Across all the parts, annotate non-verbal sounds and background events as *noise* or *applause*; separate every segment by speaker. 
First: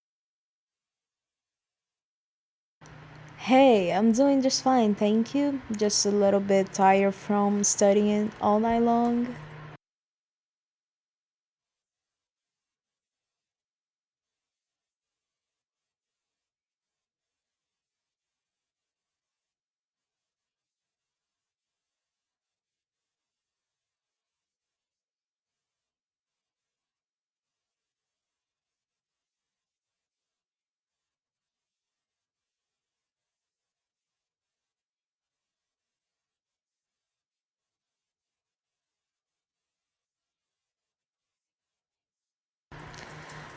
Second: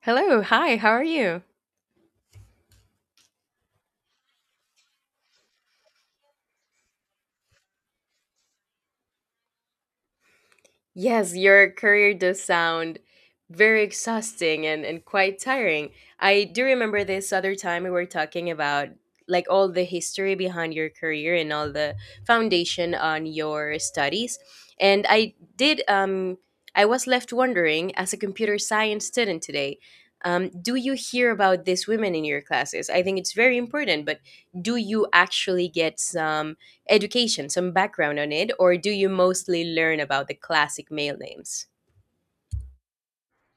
Speaker 1: Hello, hi, how are you?
Speaker 2: Hey, I'm doing just fine, thank you. Just a little bit tired from studying all night long.
Speaker 1: Yes, your career does sound very exhausting and quite tiring. I do remember this other time we were talking about like all the history behind your career and all the foundation on your studies. And I did I was left wondering as a computer science student today. Do you hear about these women in your classes? I think it's very important, but do you actually get some education, some background on it, or do you mostly learn about the classic male names?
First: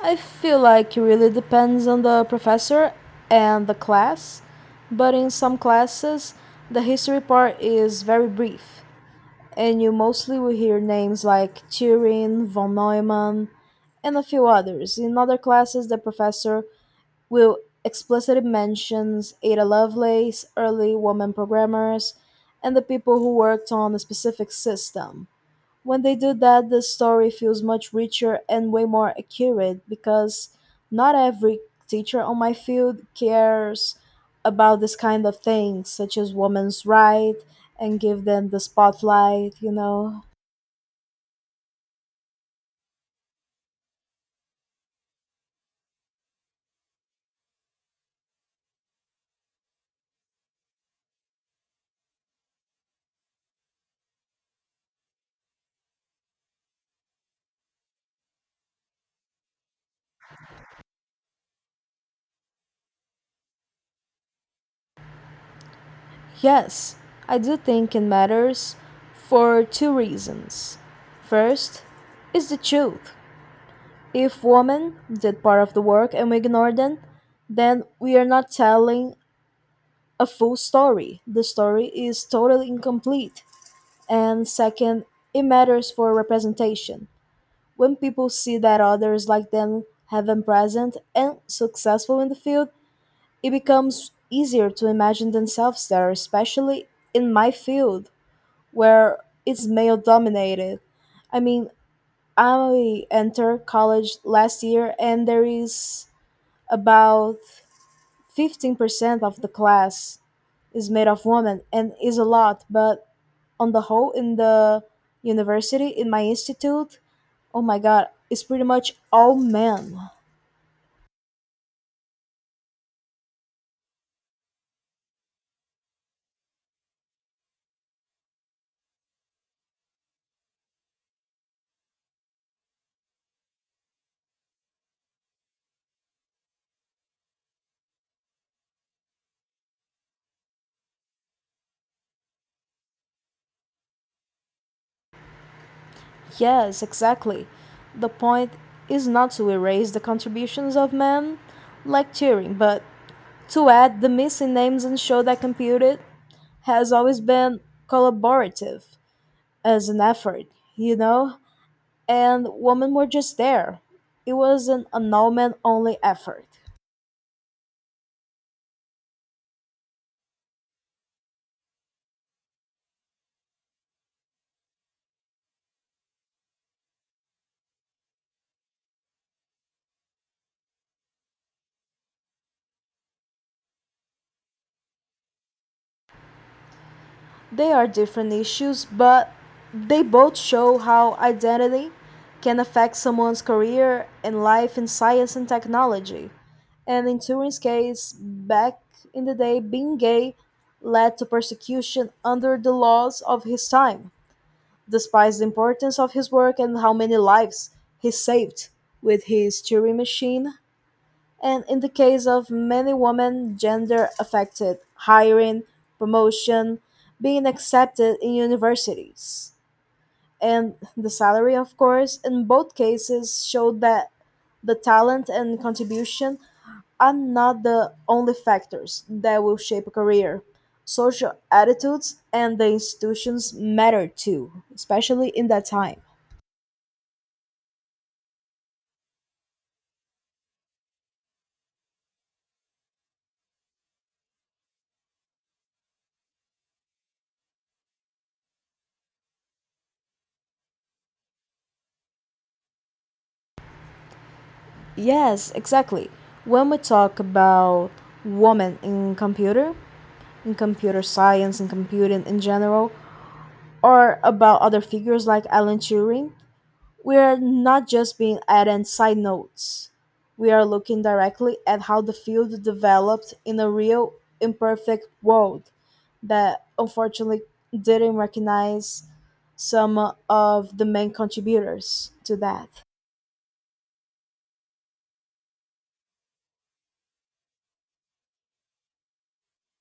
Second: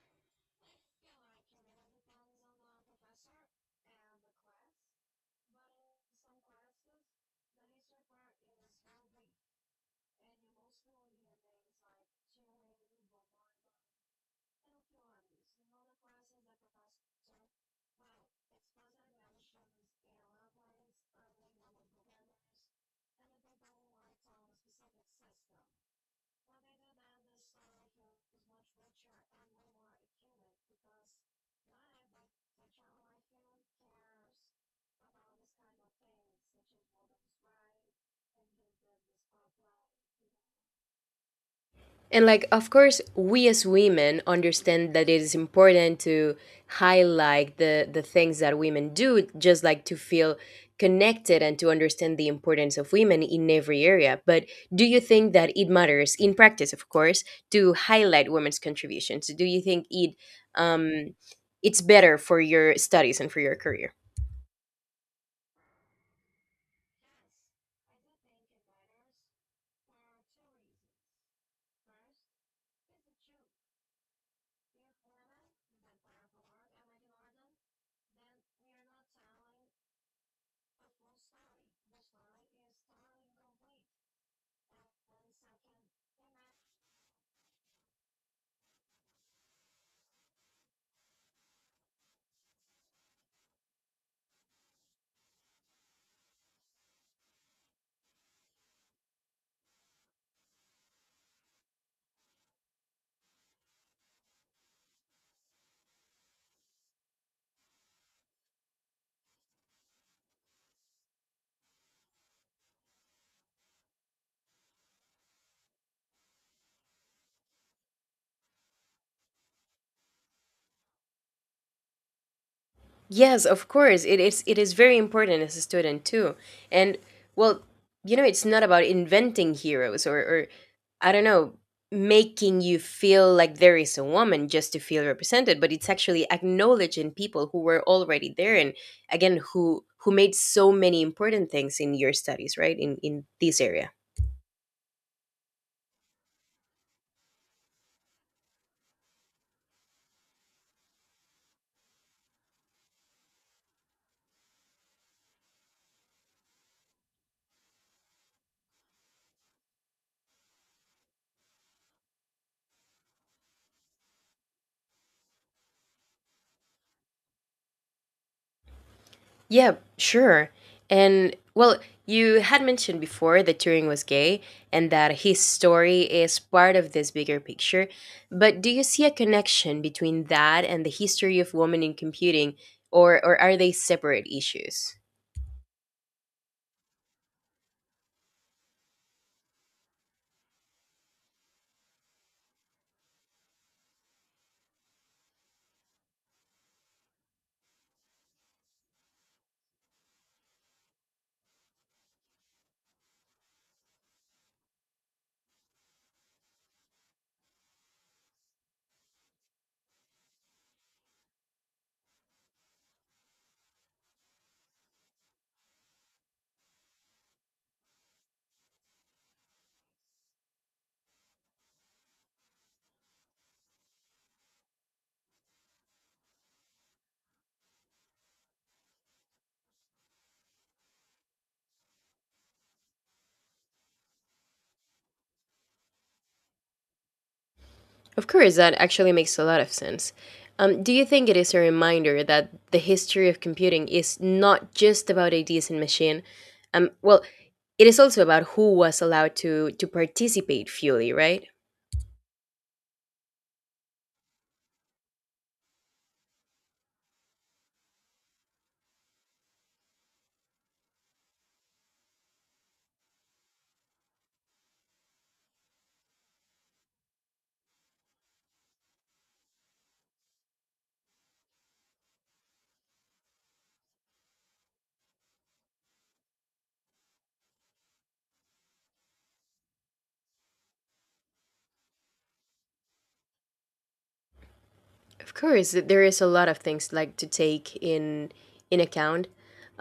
Speaker 2: I feel like it really depends on the professor and the class, but in some classes, the history part is very brief, and you mostly will hear names like Turing, von Neumann, and a few others. In other classes, the professor will explicitly mentions Ada Lovelace, early woman programmers, and the people who worked on a specific system. When they do that, the story feels much richer and way more accurate because not every teacher on my field cares about this kind of things, such as women's right and give them the spotlight.
Speaker 1: And, like, of course, we as women understand that it is important to highlight the things that women do, just like to feel connected and to understand the importance of women in every area. But do you think that it matters in practice, of course, to highlight women's contributions? Do you think um, it's better for your studies and for your career?
Speaker 2: Yes, I do think it matters for two reasons. First, is the truth. If women did part of the work and we ignore them, then we are not telling a full story. The story is totally incomplete. And second, it matters for representation. When people see that others like them have been present and successful in the field, it becomes easier to imagine themselves there, especially in my field where it's male dominated. I mean, I entered college last year and there is about 15% of the class is made of women and is a lot, but on the whole, in the university, in my institute, oh my god, it's pretty much all men.
Speaker 1: Yes, of course. It is very important as a student too. And, well, it's not about inventing heroes, or, I don't know, making you feel like there is a woman just to feel represented, but it's actually acknowledging people who were already there, and again, who made so many important things in your studies, right? In this area.
Speaker 2: Yes, exactly. The point is not to erase the contributions of men like Turing, but to add the missing names and show that computing has always been collaborative as an effort, you know? And women were just there. It was an annulment only effort.
Speaker 1: Yeah, sure. And, well, you had mentioned before that Turing was gay and that his story is part of this bigger picture. But do you see a connection between that and the history of women in computing, or are they separate issues?
Speaker 2: They are different issues, but they both show how identity can affect someone's career and life in science and technology. And in Turing's case, back in the day, being gay led to persecution under the laws of his time, despite the importance of his work and how many lives he saved with his Turing machine and in the case of many women, gender affected hiring, promotion, being accepted in universities. And the salary, of course, in both cases showed that the talent and contribution are not the only factors that will shape a career. Social attitudes and the institutions matter too, especially in that time.
Speaker 1: Of course, that actually makes a lot of sense. Do you think it is a reminder that the history of computing is not just about ideas and machine? Well, it is also about who was allowed to participate fully, right?
Speaker 2: Yes, exactly. When we talk about women in computer science and computing in general, or about other figures like Alan Turing, we are not just being added side notes. We are looking directly at how the field developed in a real, imperfect world that unfortunately didn't recognize some of the main contributors to that.
Speaker 1: Of course, there is a lot of things like to take in account.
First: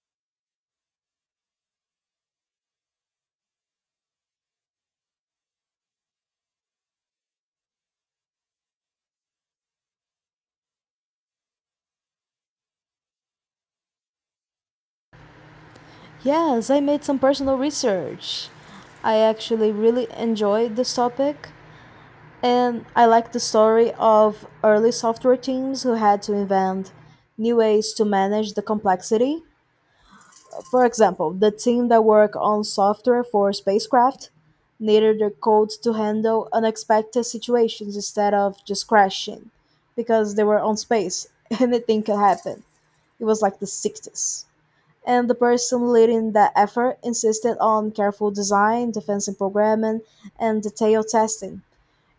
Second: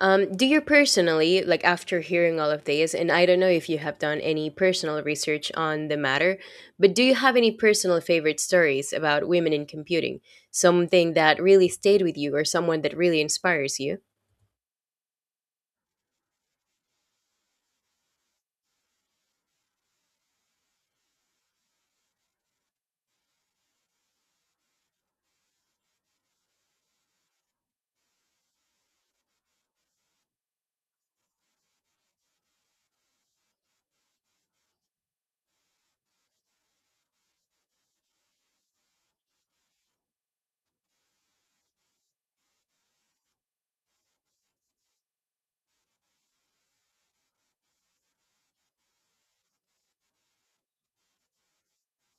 Speaker 1: Do you personally, like, after hearing all of this, and I don't know if you have done any personal research on the matter, but do you have any personal favorite stories about women in computing? Something that really stayed with you, or someone that really inspires you?
Speaker 2: Yes, I made some personal research. I actually really enjoyed this topic, and I like the story of early software teams who had to invent new ways to manage the complexity. For example, the team that worked on software for spacecraft needed their code to handle unexpected situations instead of just crashing because they were on space. *laughs* Anything could happen. It was like the 60s. And the person leading that effort insisted on careful design, defensive programming, and detailed testing.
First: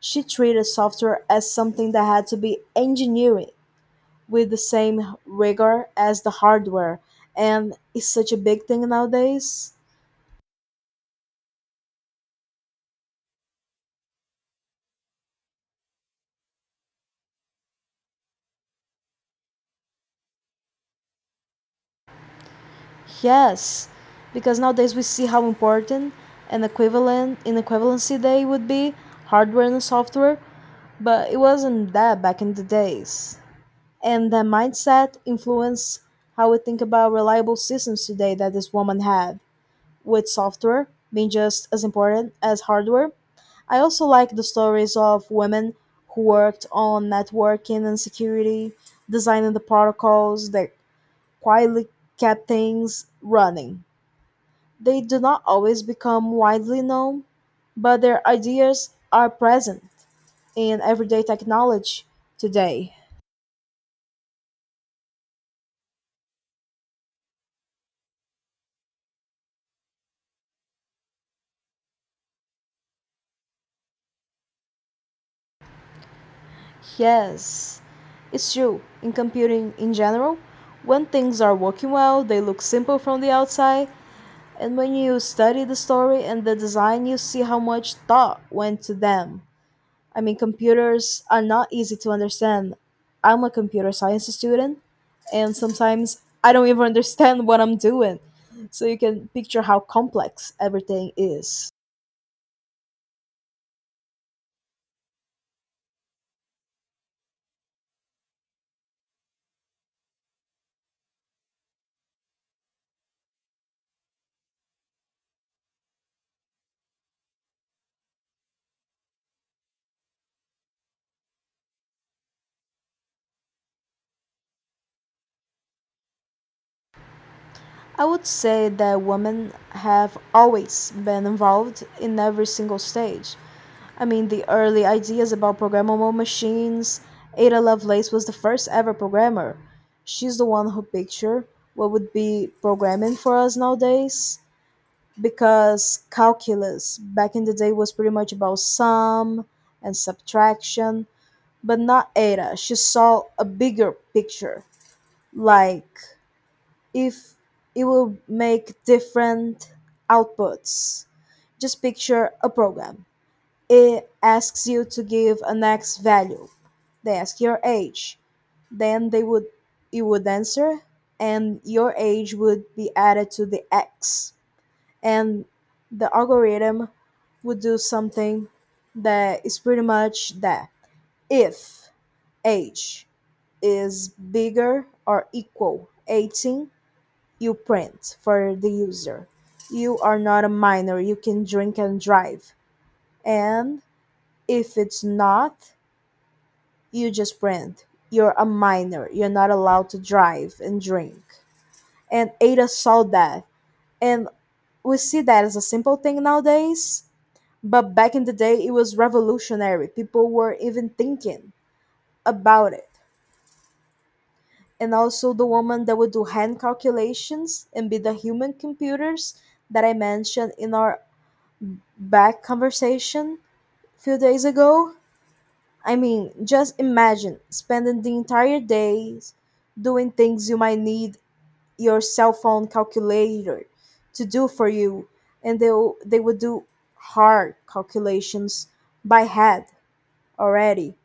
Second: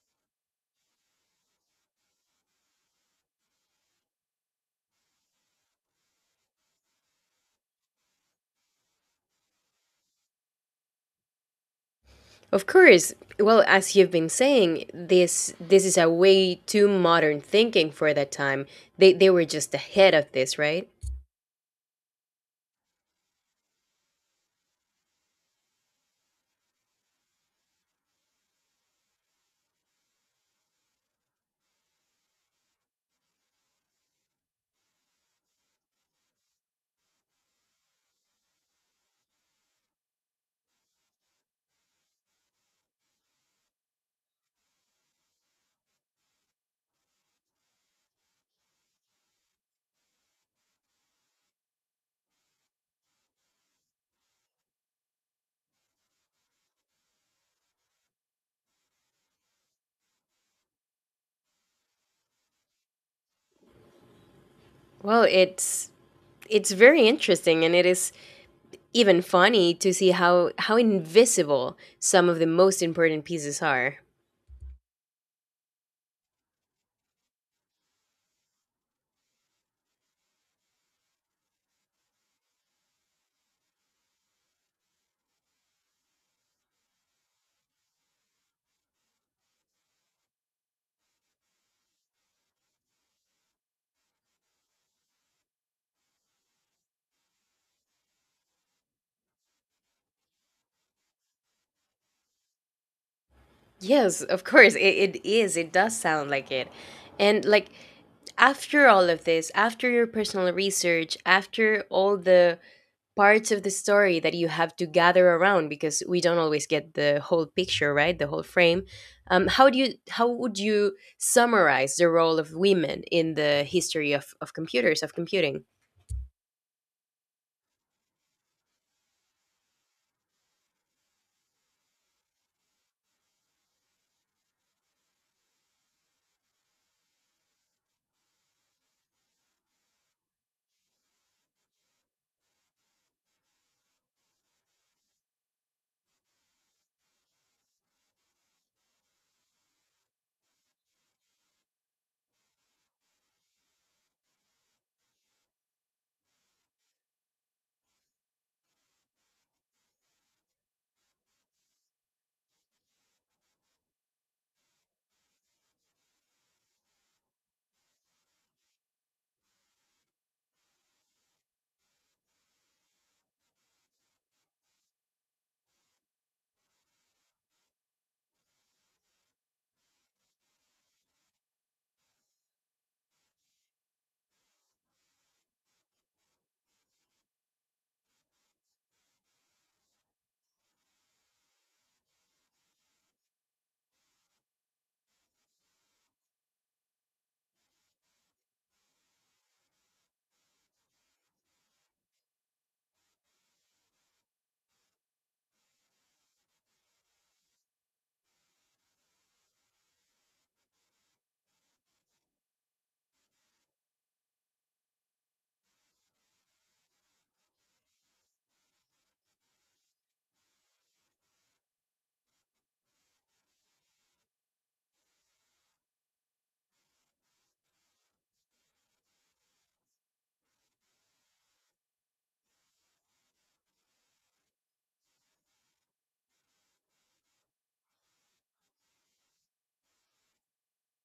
Speaker 2: She treated software as something that had to be engineered with the same rigor as the hardware, and it's such a big thing nowadays.
Speaker 1: Of course. Well, as you've been saying, this is a way too modern thinking for that time. They were just ahead of this, right?
Speaker 2: Yes, because nowadays we see how important an equivalent in equivalency day would be hardware and software, but it wasn't that back in the days. And that mindset influenced how we think about reliable systems today that this woman had, with software being just as important as hardware. I also like the stories of women who worked on networking and security, designing the protocols that quietly kept things running. They do not always become widely known, but their ideas are present in everyday technology today.
Speaker 1: Well, it's very interesting, and it is even funny to see how invisible some of the most important pieces are.
Speaker 2: Yes, it's true. In computing in general, when things are working well, they look simple from the outside, and when you study the story and the design, you see how much thought went to them. I mean, computers are not easy to understand. I'm a computer science student, and sometimes I don't even understand what I'm doing. So you can picture how complex everything is.
Speaker 1: Yes, of course, it does sound like it. And, like, after all of this, after your personal research, after all the parts of the story that you have to gather around, because we don't always get the whole picture, right? The whole frame. How would you summarize the role of women in the history of computers, of computing?
Speaker 2: I would say that women have always been involved in every single stage. I mean, the early ideas about programmable machines. Ada Lovelace was the first ever programmer. She's the one who pictured what would be programming for us nowadays. Because calculus back in the day was pretty much about sum and subtraction, but not Ada. She saw a bigger picture. Like, if it will make different outputs, just picture a program. It asks you to give an X value. They ask your age. Then they would, you would answer and your age would be added to the X. And the algorithm would do something that is pretty much that. If age is bigger or equal 18, you print for the user, you are not a minor, you can drink and drive, and if it's not, you just brand. You're a minor. You're not allowed to drive and drink. And Ada saw that. And we see that as a simple thing nowadays. But back in the day, it was revolutionary. People were even thinking about it. And also the woman that would do hand calculations and be the human computers that I mentioned in our back conversation a few days ago. I mean, just imagine spending the entire day doing things you might need your cell phone calculator to do for you and they would do hard calculations by head already,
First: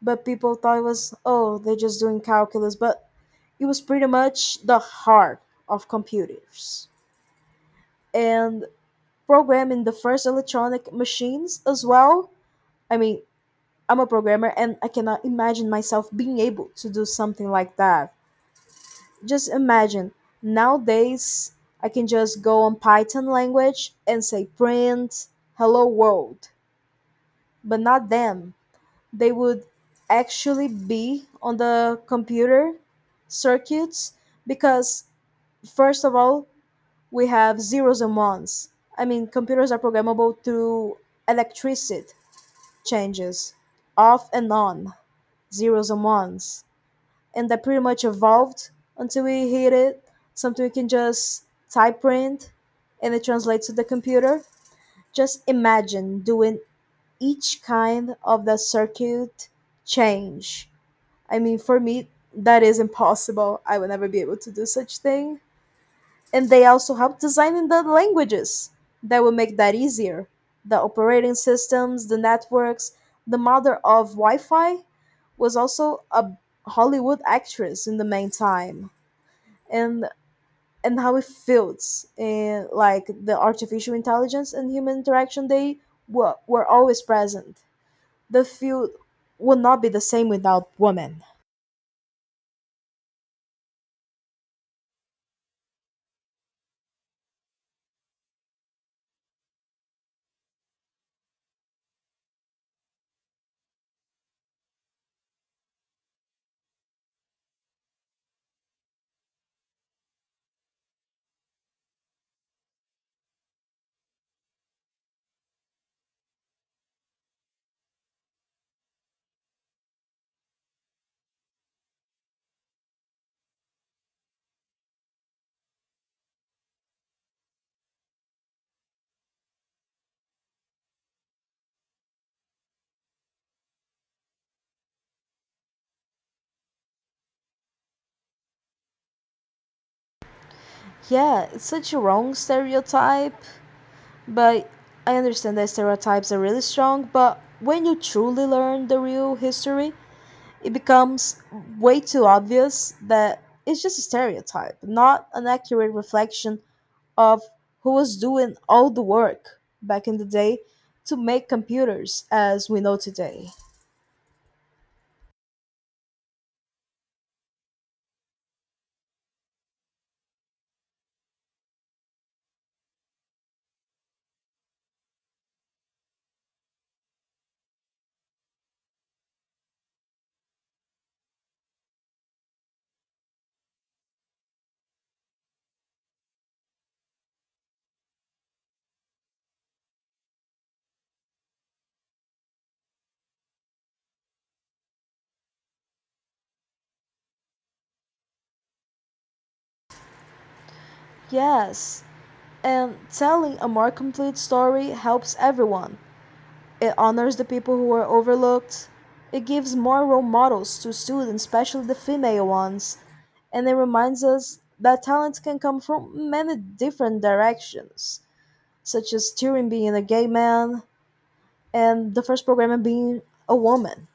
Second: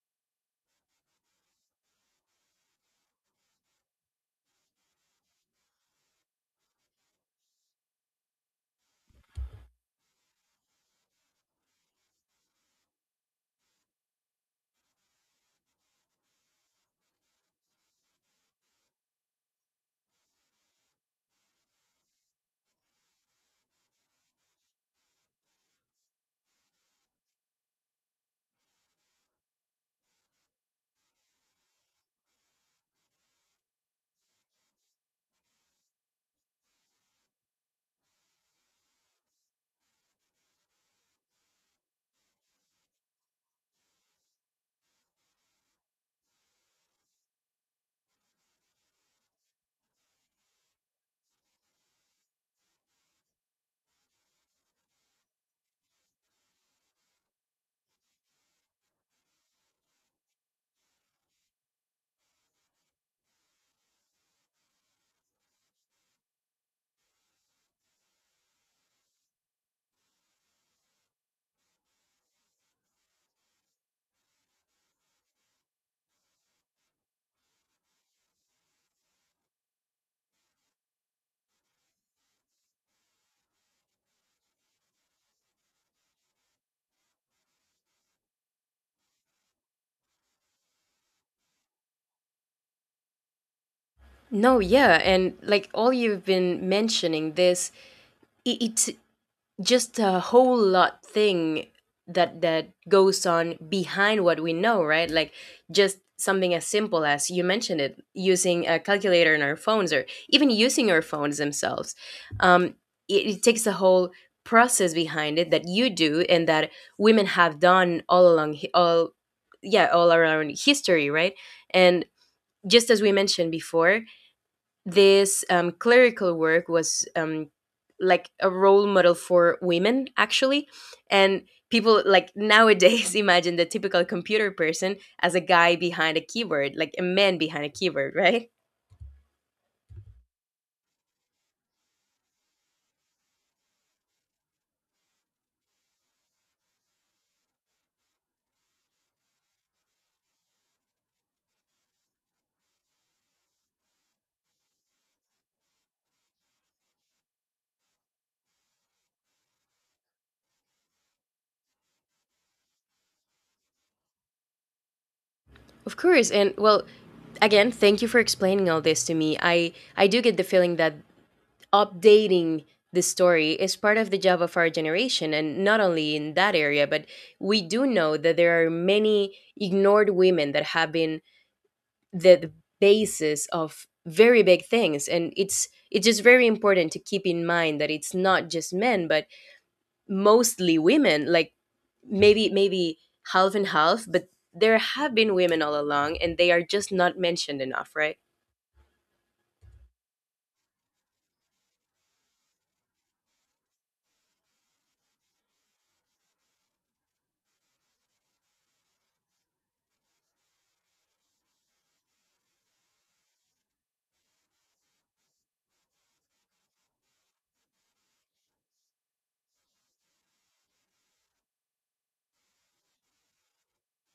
Speaker 2: but people thought it was, oh, they're just doing calculus, but it was pretty much the heart of computers and programming the first electronic machines as well. I mean, I'm a programmer and I cannot imagine myself being able to do something like that. Just imagine, nowadays I can just go on Python language and say print hello world, but not them. They would actually be on the computer circuits because first of all, we have zeros and ones. I mean, computers are programmable through electricity changes, off and on, zeros and ones, and that pretty much evolved until we hit it, something we can just type print and it translates to the computer. Just imagine doing each kind of the circuit change. I mean, for me that is impossible, I would never be able to do such thing. And they also help designing the languages that will make that easier, the operating systems, the networks. The mother of wi-fi was also a Hollywood actress in the meantime. and and how it feels and like the artificial intelligence and human interaction, they were always present. The field would not be the same without women.
Speaker 1: No, yeah, and, like, all you've been mentioning, this I it's just a whole lot thing that goes on behind what we know, right? Like, just something as simple as you mentioned it, using a calculator in our phones, or even using our phones themselves. Um, it takes a whole process behind it that you do, and that women have done all along, hi- all yeah, all around history, right? And just as we mentioned before, this, clerical work was, like, a role model for women, actually. And people, like, nowadays *laughs* imagine the typical computer person as a guy behind a keyboard, like a man behind a keyboard, right?
Speaker 2: Yeah, it's such a wrong stereotype. But I understand that stereotypes are really strong, but when you truly learn the real history, it becomes way too obvious that it's just a stereotype, not an accurate reflection of who was doing all the work back in the day to make computers as we know today.
Speaker 1: Of course. And, well, again, thank you for explaining all this to me. I do get the feeling that updating the story is part of the job of our generation, and not only in that area, but we do know that there are many ignored women that have been the basis of very big things, and it's just very important to keep in mind that it's not just men, but mostly women. Like, maybe half and half, but there have been women all along and they are just not mentioned enough, right?
Speaker 2: Yes, and telling a more complete story helps everyone. It honors the people who were overlooked. It gives more role models to students, especially the female ones. And it reminds us that talent can come from many different directions, such as Turing being a gay man and the first programmer being a woman.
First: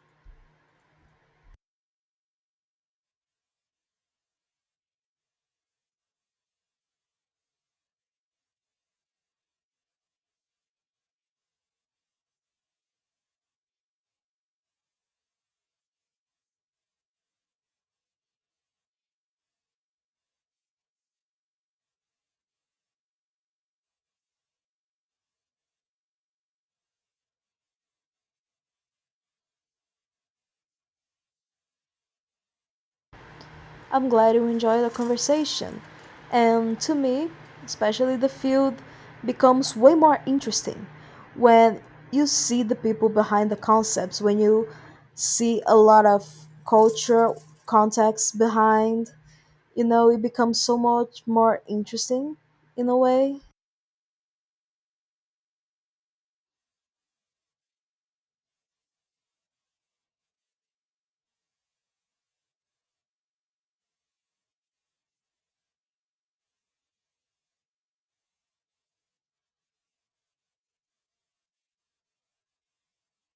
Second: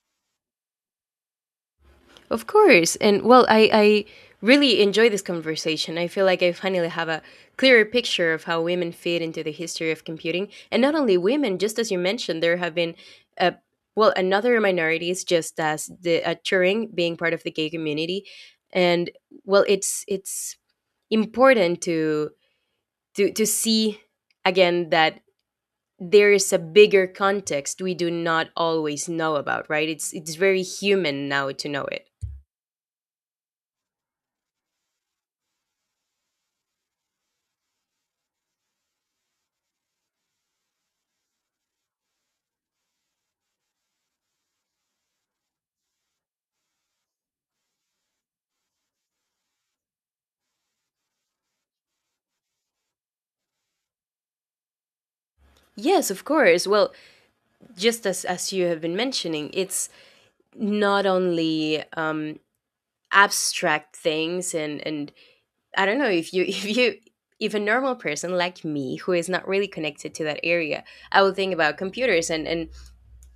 Speaker 1: Of course. And, well, I really enjoy this conversation. I feel like I finally have a clearer picture of how women fit into the history of computing. And not only women, just as you mentioned, there have been, uh, well, another minorities, just as the Turing being part of the gay community. And, well, it's important to see again that there is a bigger context we do not always know about, right? It's very human now to know it.
Speaker 2: I'm glad you enjoy the conversation. And to me, especially the field becomes way more interesting when you see the people behind the concepts, when you see a lot of culture, context behind, you know, it becomes so much more interesting in a way.
Speaker 1: Yes, of course. Well, just as you have been mentioning, it's not only abstract things, and I don't know if you *laughs* if a normal person like me who is not really connected to that area, I will think about computers, and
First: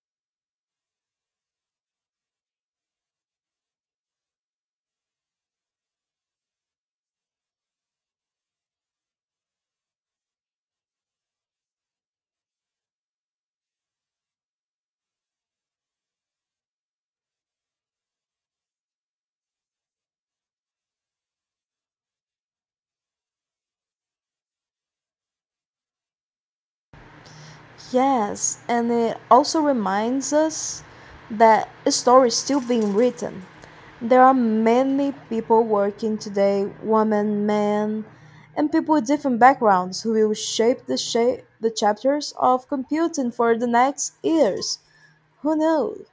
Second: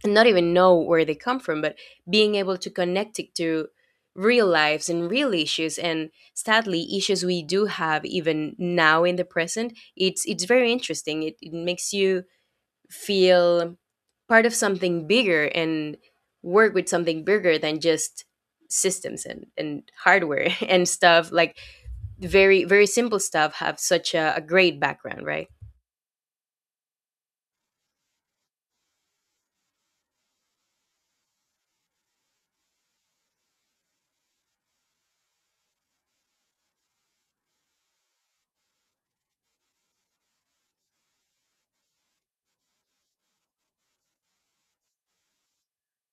Speaker 1: not even know where they come from, but being able to connect it to real lives and real issues, and sadly issues we do have even now in the present, it's very interesting. It makes you feel part of something bigger and work with something bigger than just systems and hardware *laughs* and stuff. Like, very very simple stuff have such a great background, right?
Speaker 2: Yes, and it also reminds us that a story is still being written. There are many people working today, women, men, and people with different backgrounds who will shape the chapters of computing for the next years. Who knows?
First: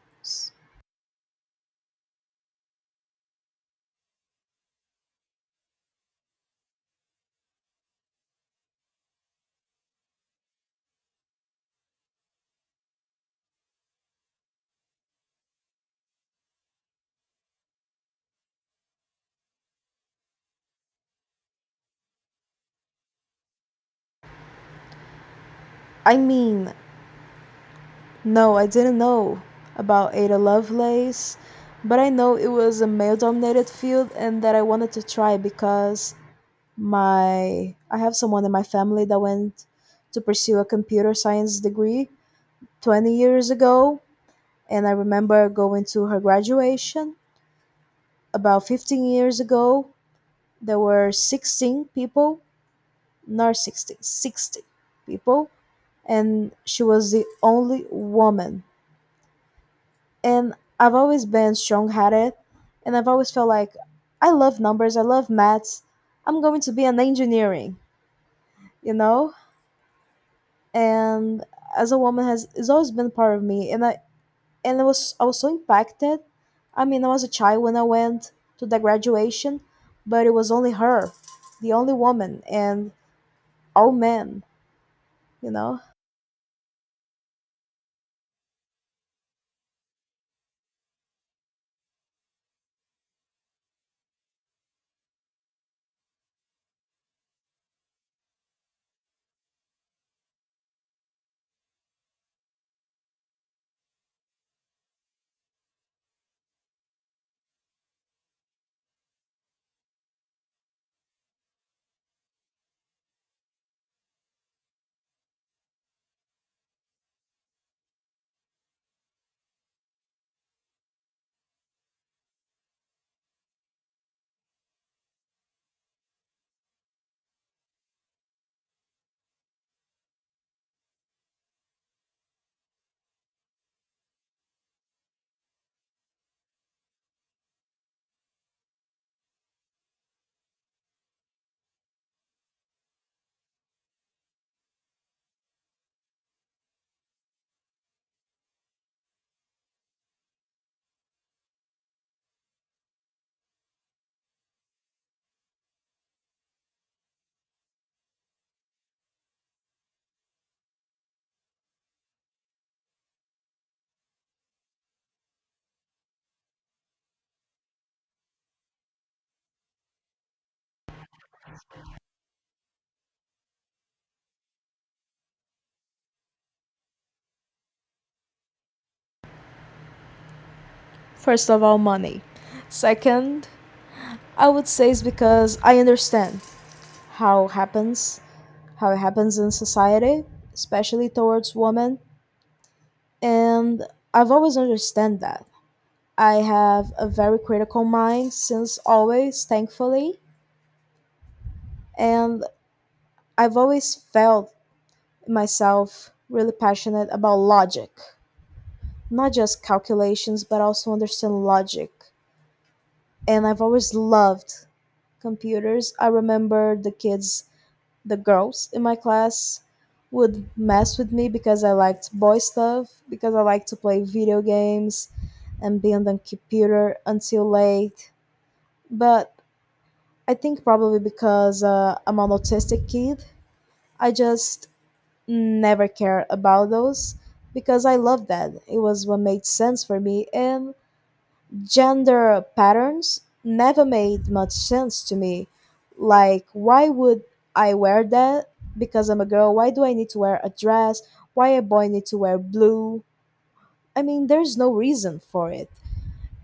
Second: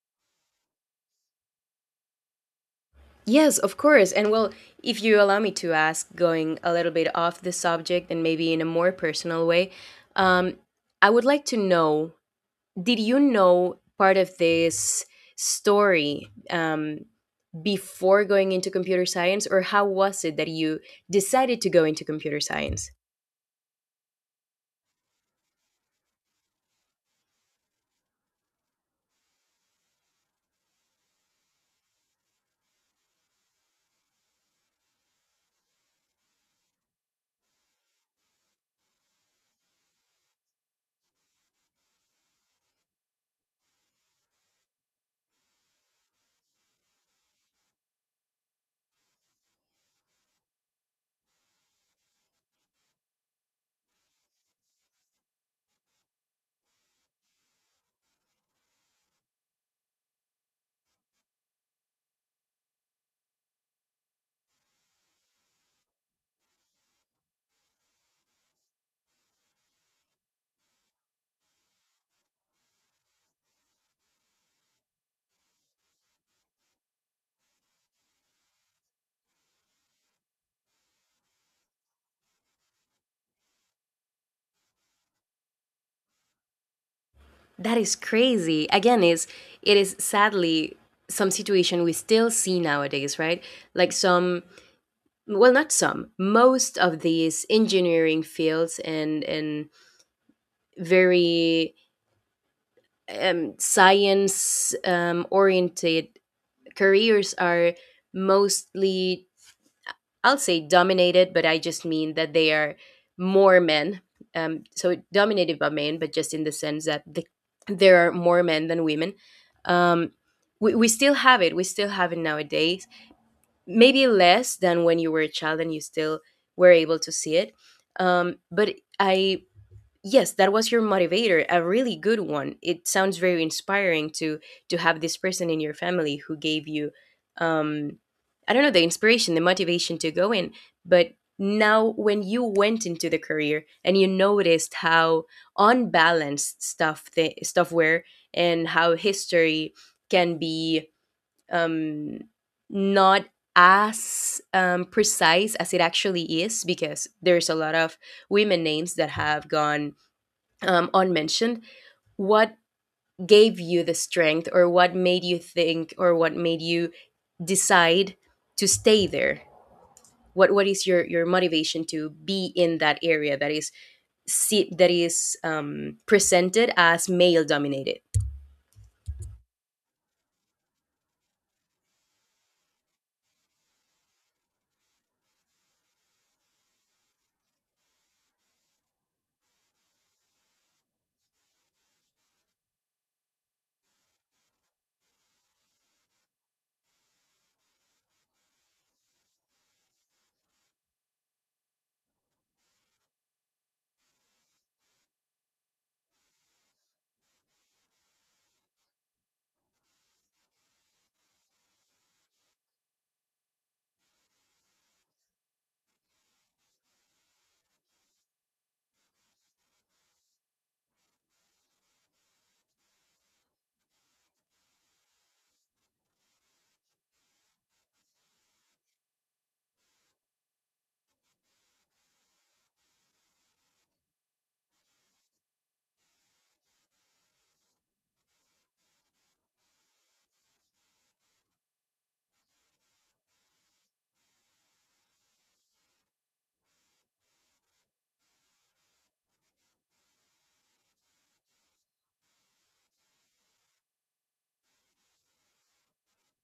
Speaker 1: Yes, of course. And, well, if you allow me to ask, going a little bit off the subject and maybe in a more personal way, um, I would like to know, did you know part of this story, before going into computer science, or how was it that you decided to go into computer science?
Speaker 2: I mean, no, I didn't know about Ada Lovelace, but I know it was a male dominated field and that I wanted to try because my I have someone in my family that went to pursue a computer science degree 20 years ago and I remember going to her graduation about 15 years ago. There were 16 people, not 16, 60 people, and she was the only woman. And I've always been strong headed, and I've always felt like I love numbers, I love maths, I'm going to be an engineering, you know? And as a woman has always been part of me, and I was so impacted. I mean, I was a child when I went to the graduation, but it was only her, the only woman, and all men. You know,
Speaker 1: That is crazy. Again, is it is sadly some situation we still see nowadays, right? Like, some, well, not some, most of these engineering fields, and very, science, oriented careers are mostly, I'll say, dominated, but I just mean that they are more men. So, dominated by men, but just in the sense that there are more men than women. Um, we still have it. We still have it nowadays. Maybe less than when you were a child, and you still were able to see it. But I Yes, that was your motivator. A really good one. It sounds very inspiring to have this person in your family who gave you, um I don't know, the inspiration, the motivation to go in. But now when you went into the career and you noticed how unbalanced stuff the stuff were, and how history can be, um not as, precise as it actually is, because there's a lot of women names that have gone, unmentioned. What gave you the strength, or what made you think, or what made you decide to stay there? What is your motivation to be in that area that is, see, that is, presented as male dominated?
Speaker 2: first of all, money. Second, I would say it's because I understand how happens, how it happens in society, especially towards women, and I've always understand that. I have a very critical mind since always, thankfully, and I've always felt myself really passionate about logic, not just calculations, but also understand logic. And I've always loved computers. I remember the kids, the girls in my class would mess with me because I liked boy stuff, because I liked to play video games and be on the computer until late. But I think probably because I'm an autistic kid, I just never cared about those because I loved that. It was what made sense for me, and gender patterns never made much sense to me. Like, why would I wear that because I'm a girl? Why do I need to wear a dress? Why a boy need to wear blue? I mean, there's no reason for it.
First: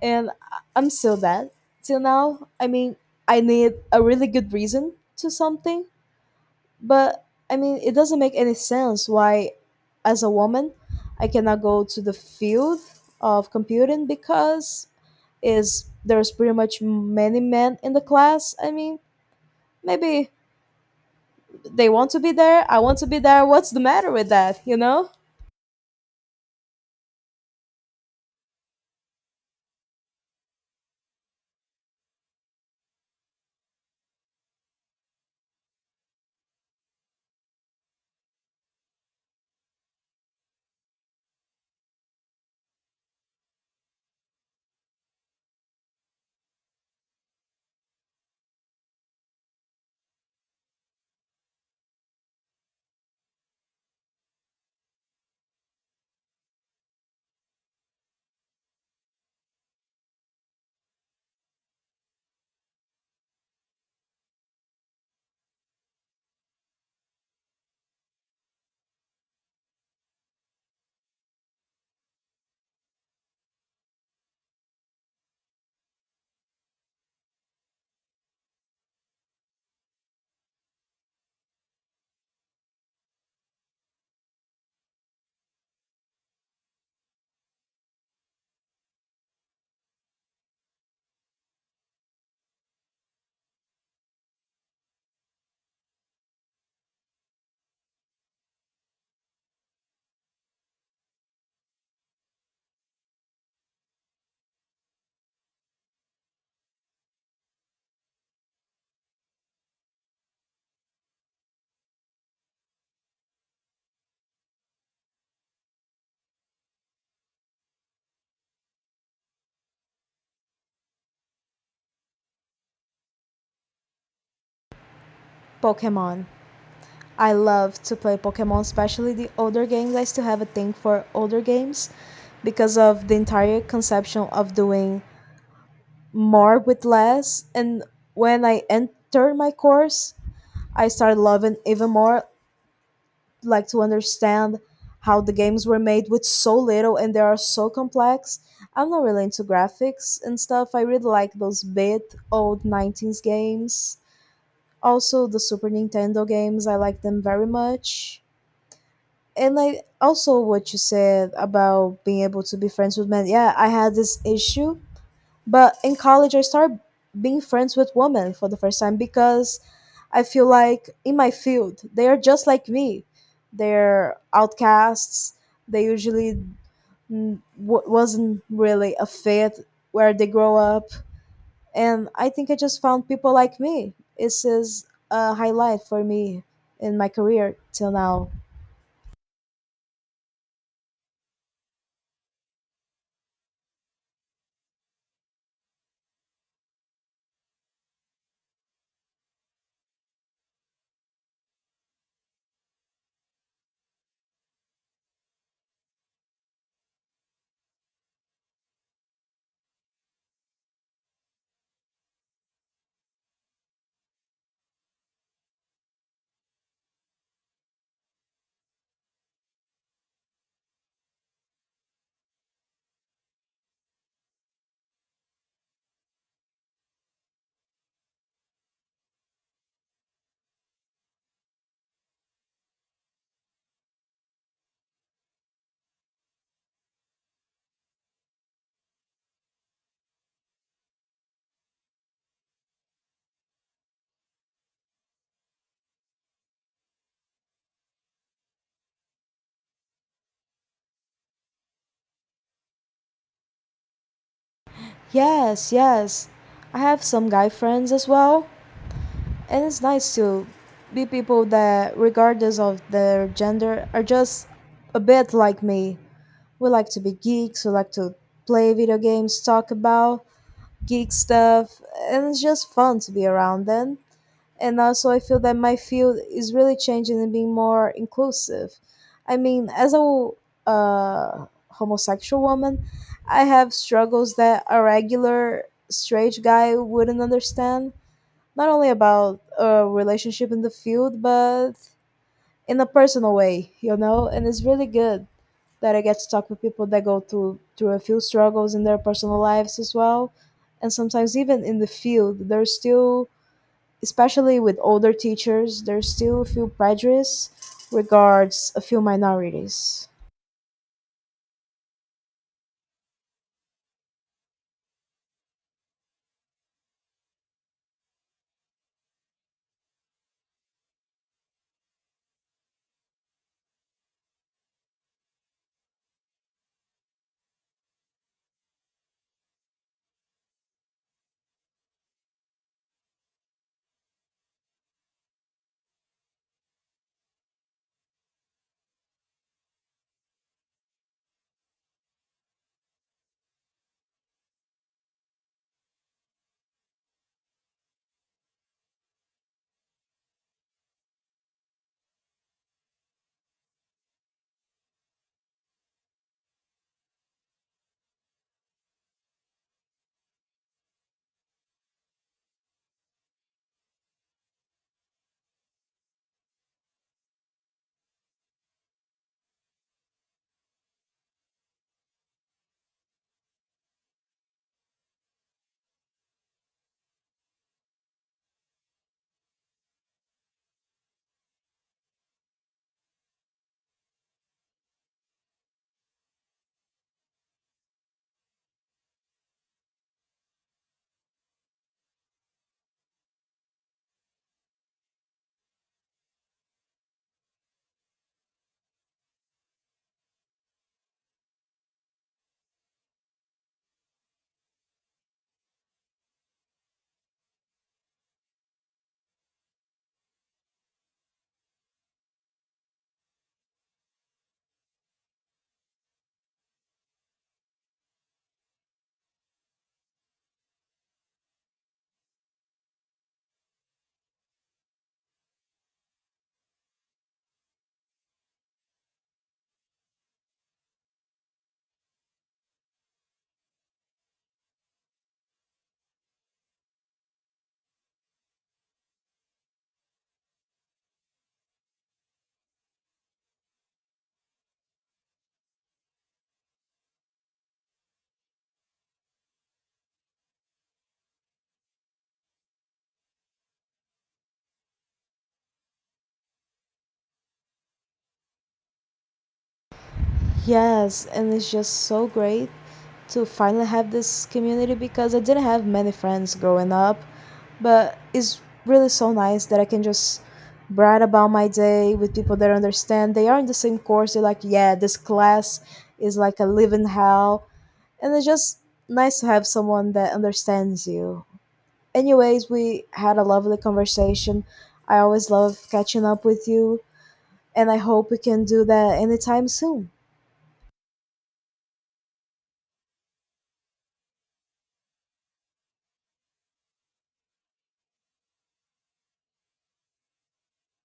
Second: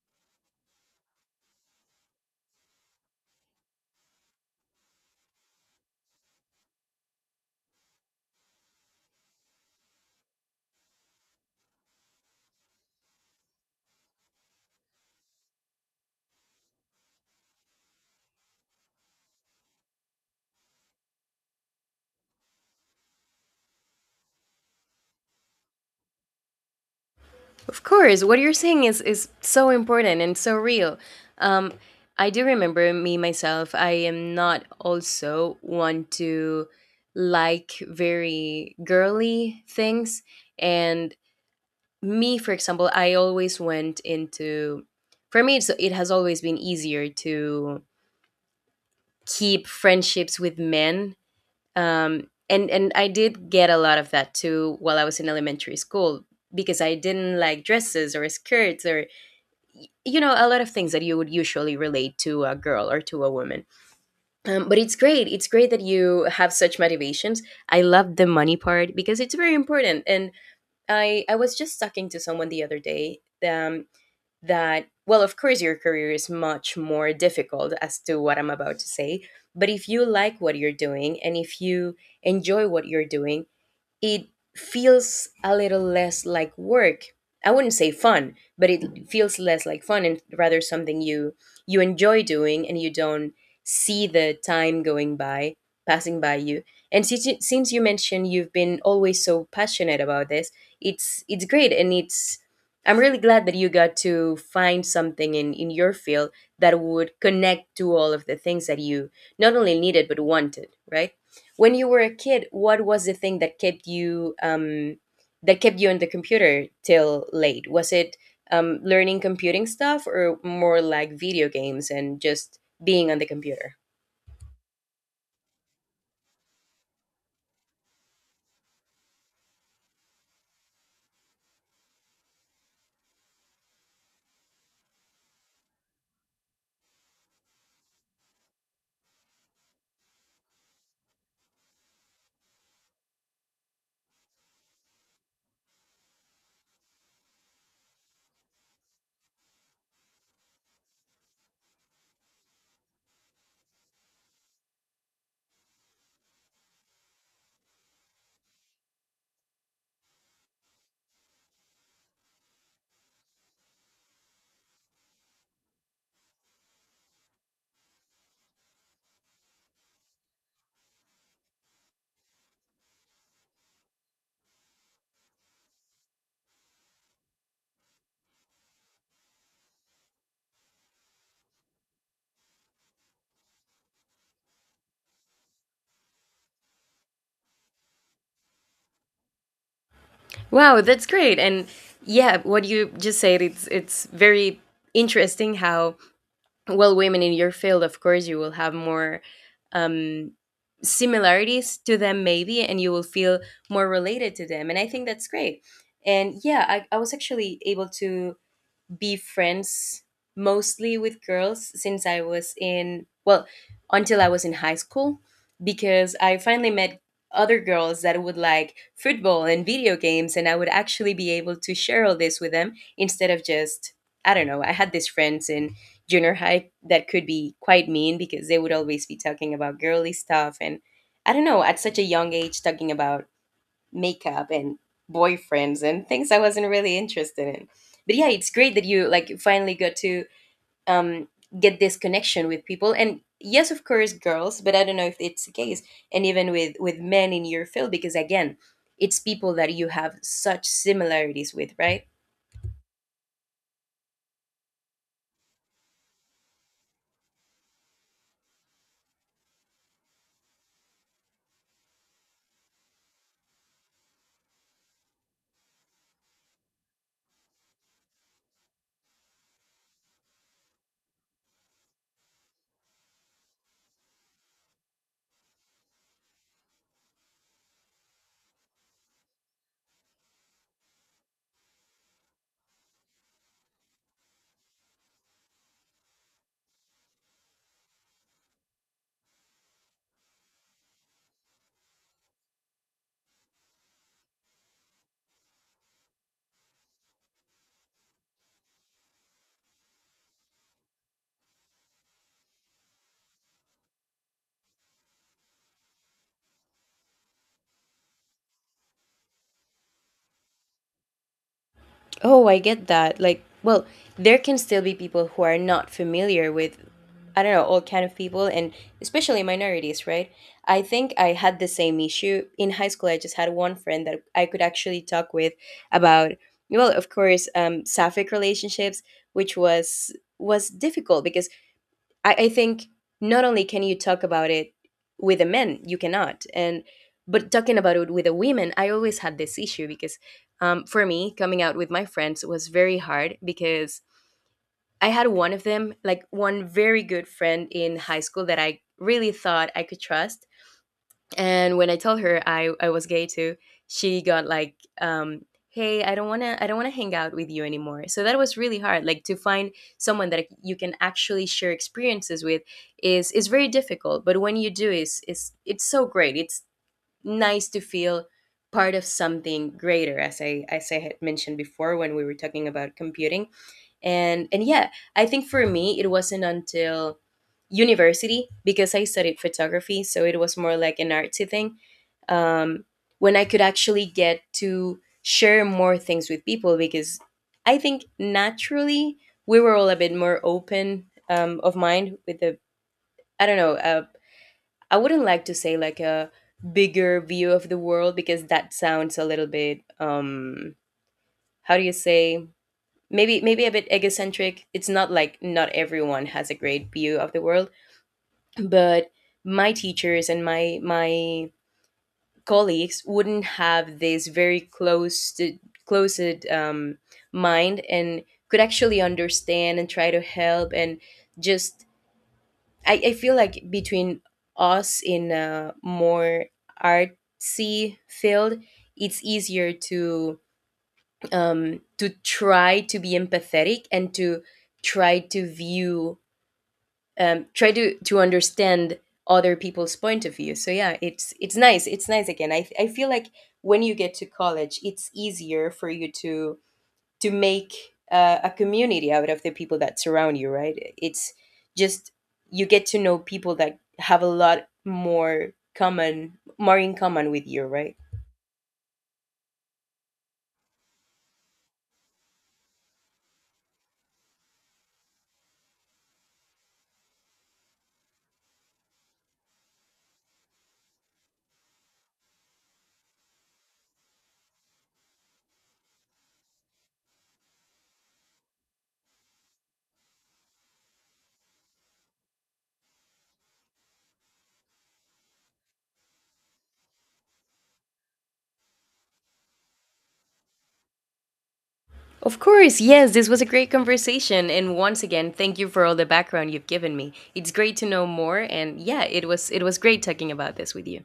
Speaker 2: I'm still that till now. I mean, I need a really good reason to something, but I mean, it doesn't make any sense why, as a woman, I cannot go to the field of computing because is there's pretty much many men in the class. I mean, maybe they want to be there. I want to be there. What's the matter with that?
Speaker 1: Of course, what you're saying is so important and so real. Um, I do remember me myself. I am not also one to, like, very girly things, and, me, for example, I always went into for me, it has always been easier to keep friendships with men, and I did get a lot of that too while I was in elementary school, because I didn't like dresses or skirts, or you know, a lot of things that you would usually relate to a girl or to a woman. But it's great that you have such motivations. I love the money part, because it's very important. And I was just talking to someone the other day, um, that, well, of course your career is much more difficult as to what I'm about to say, but if you like what you're doing, and if you enjoy what you're doing, it feels a little less like work. I wouldn't say fun, but it feels less like fun and rather something you enjoy doing, and you don't see the time going by, passing by you. And since you mentioned you've been always so passionate about this, it's great, and it's I'm really glad that you got to find something in your field that would connect to all of the things that you not only needed but wanted, right? When you were a kid, what was the thing that kept you on the computer till late? Was it, learning computing stuff, or more like video games and just being on the computer?
Speaker 2: Pokemon. I love to play Pokemon, especially the older games. I still have a thing for older games because of the entire conception of doing more with less. And when I entered my course, I started loving even more, like to understand how the games were made with so little and they are so complex. I'm not really into graphics and stuff. I really like those bit old 90s games. Also, the Super Nintendo games, I like them very much. And I also what you said about being able to be friends with men. Yeah, I had this issue, but in college, I started being friends with women for the first time because I feel like in my field, they are just like me. They're outcasts. They usually wasn't really a fit where they grow up. And I think I just found people like me. This is a highlight for me in my career till now.
Speaker 1: Wow, that's great. And yeah, what you just said, it's very interesting. How, well, women in your field, of course, you will have more, um, similarities to them maybe, and you will feel more related to them. And I think that's great. And yeah, I was actually able to be friends mostly with girls since I was in, well, until I was in high school, because I finally met other girls that would like football and video games, and I would actually be able to share all this with them instead of just, I don't know. I had these friends in junior high that could be quite mean because they would always be talking about girly stuff, and I don't know, at such a young age, talking about makeup and boyfriends and things I wasn't really interested in. But yeah, it's great that you like finally got to um, get this connection with people. And yes, of course, girls, but I don't know if it's the case. And even with men in your field, because again, it's people that you have such similarities with, right?
Speaker 2: Yes, yes. I have some guy friends as well, and it's nice to be people that, regardless of their gender, are just a bit like me. We like to be geeks, we like to play video games, talk about geek stuff, and it's just fun to be around them. And also, I feel that my field is really changing and being more inclusive. I mean, as a homosexual woman, I have struggles that a regular straight guy wouldn't understand, not only about a relationship in the field, but in a personal way, you know. And it's really good that I get to talk with people that go through a few struggles in their personal lives as well, and sometimes even in the field, there's still, especially with older teachers, there's still a few prejudice regards a few minorities.
Speaker 1: Oh, I get that. Like, well, there can still be people who are not familiar with, I don't know, all kind of people, and especially minorities, right? I think I had the same issue in high school. I just had one friend that I could actually talk with about, well, of course, sapphic relationships, which was difficult because I think not only can you talk about it with the men, you cannot. And but talking about it with the women, I always had this issue because for me, coming out with my friends was very hard because I had one of them, like one very good friend in high school that I really thought I could trust. And when I told her I was gay too, she got like, um, "Hey, I don't wanna hang out with you anymore." So that was really hard. Like, to find someone that you can actually share experiences with is very difficult. But when you do, is it's so great. It's nice to feel part of something greater, as I had mentioned before when we were talking about computing. And yeah, I think for me it wasn't until university, because I studied photography, so it was more like an artsy thing, um, when I could actually get to share more things with people, because I think naturally we were all a bit more open of mind with the, I don't know, I wouldn't like to say like a bigger view of the world, because that sounds a little bit, how do you say, maybe a bit egocentric. It's not like not everyone has a great view of the world, but my teachers and my colleagues wouldn't have this very closed mind, and could actually understand and try to help. And just, I feel like between us in a more artsy field, it's easier to try to be empathetic and to try to view, try to understand other people's point of view. So yeah, it's nice. It's nice again. I feel like when you get to college, it's easier for you to make a community out of the people that surround you, right? It's just, you get to know people that have a lot more common more in common with you, right?
Speaker 2: Yes, and it's just so great to finally have this community because I didn't have many friends growing up, but it's really so nice that I can just brag about my day with people that understand. They are in the same course. They're like, yeah, this class is like a living hell, and it's just nice to have someone that understands you. Anyways, we had a lovely conversation. I always love catching up with you, and I hope we can do that anytime soon.
Speaker 1: Of course, yes, this was a great conversation. And once again, thank you for all the background you've given me. It's great to know more. And yeah, it was great talking about this with you.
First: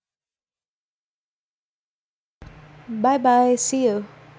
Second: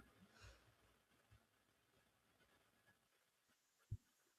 Speaker 2: Bye bye. See you.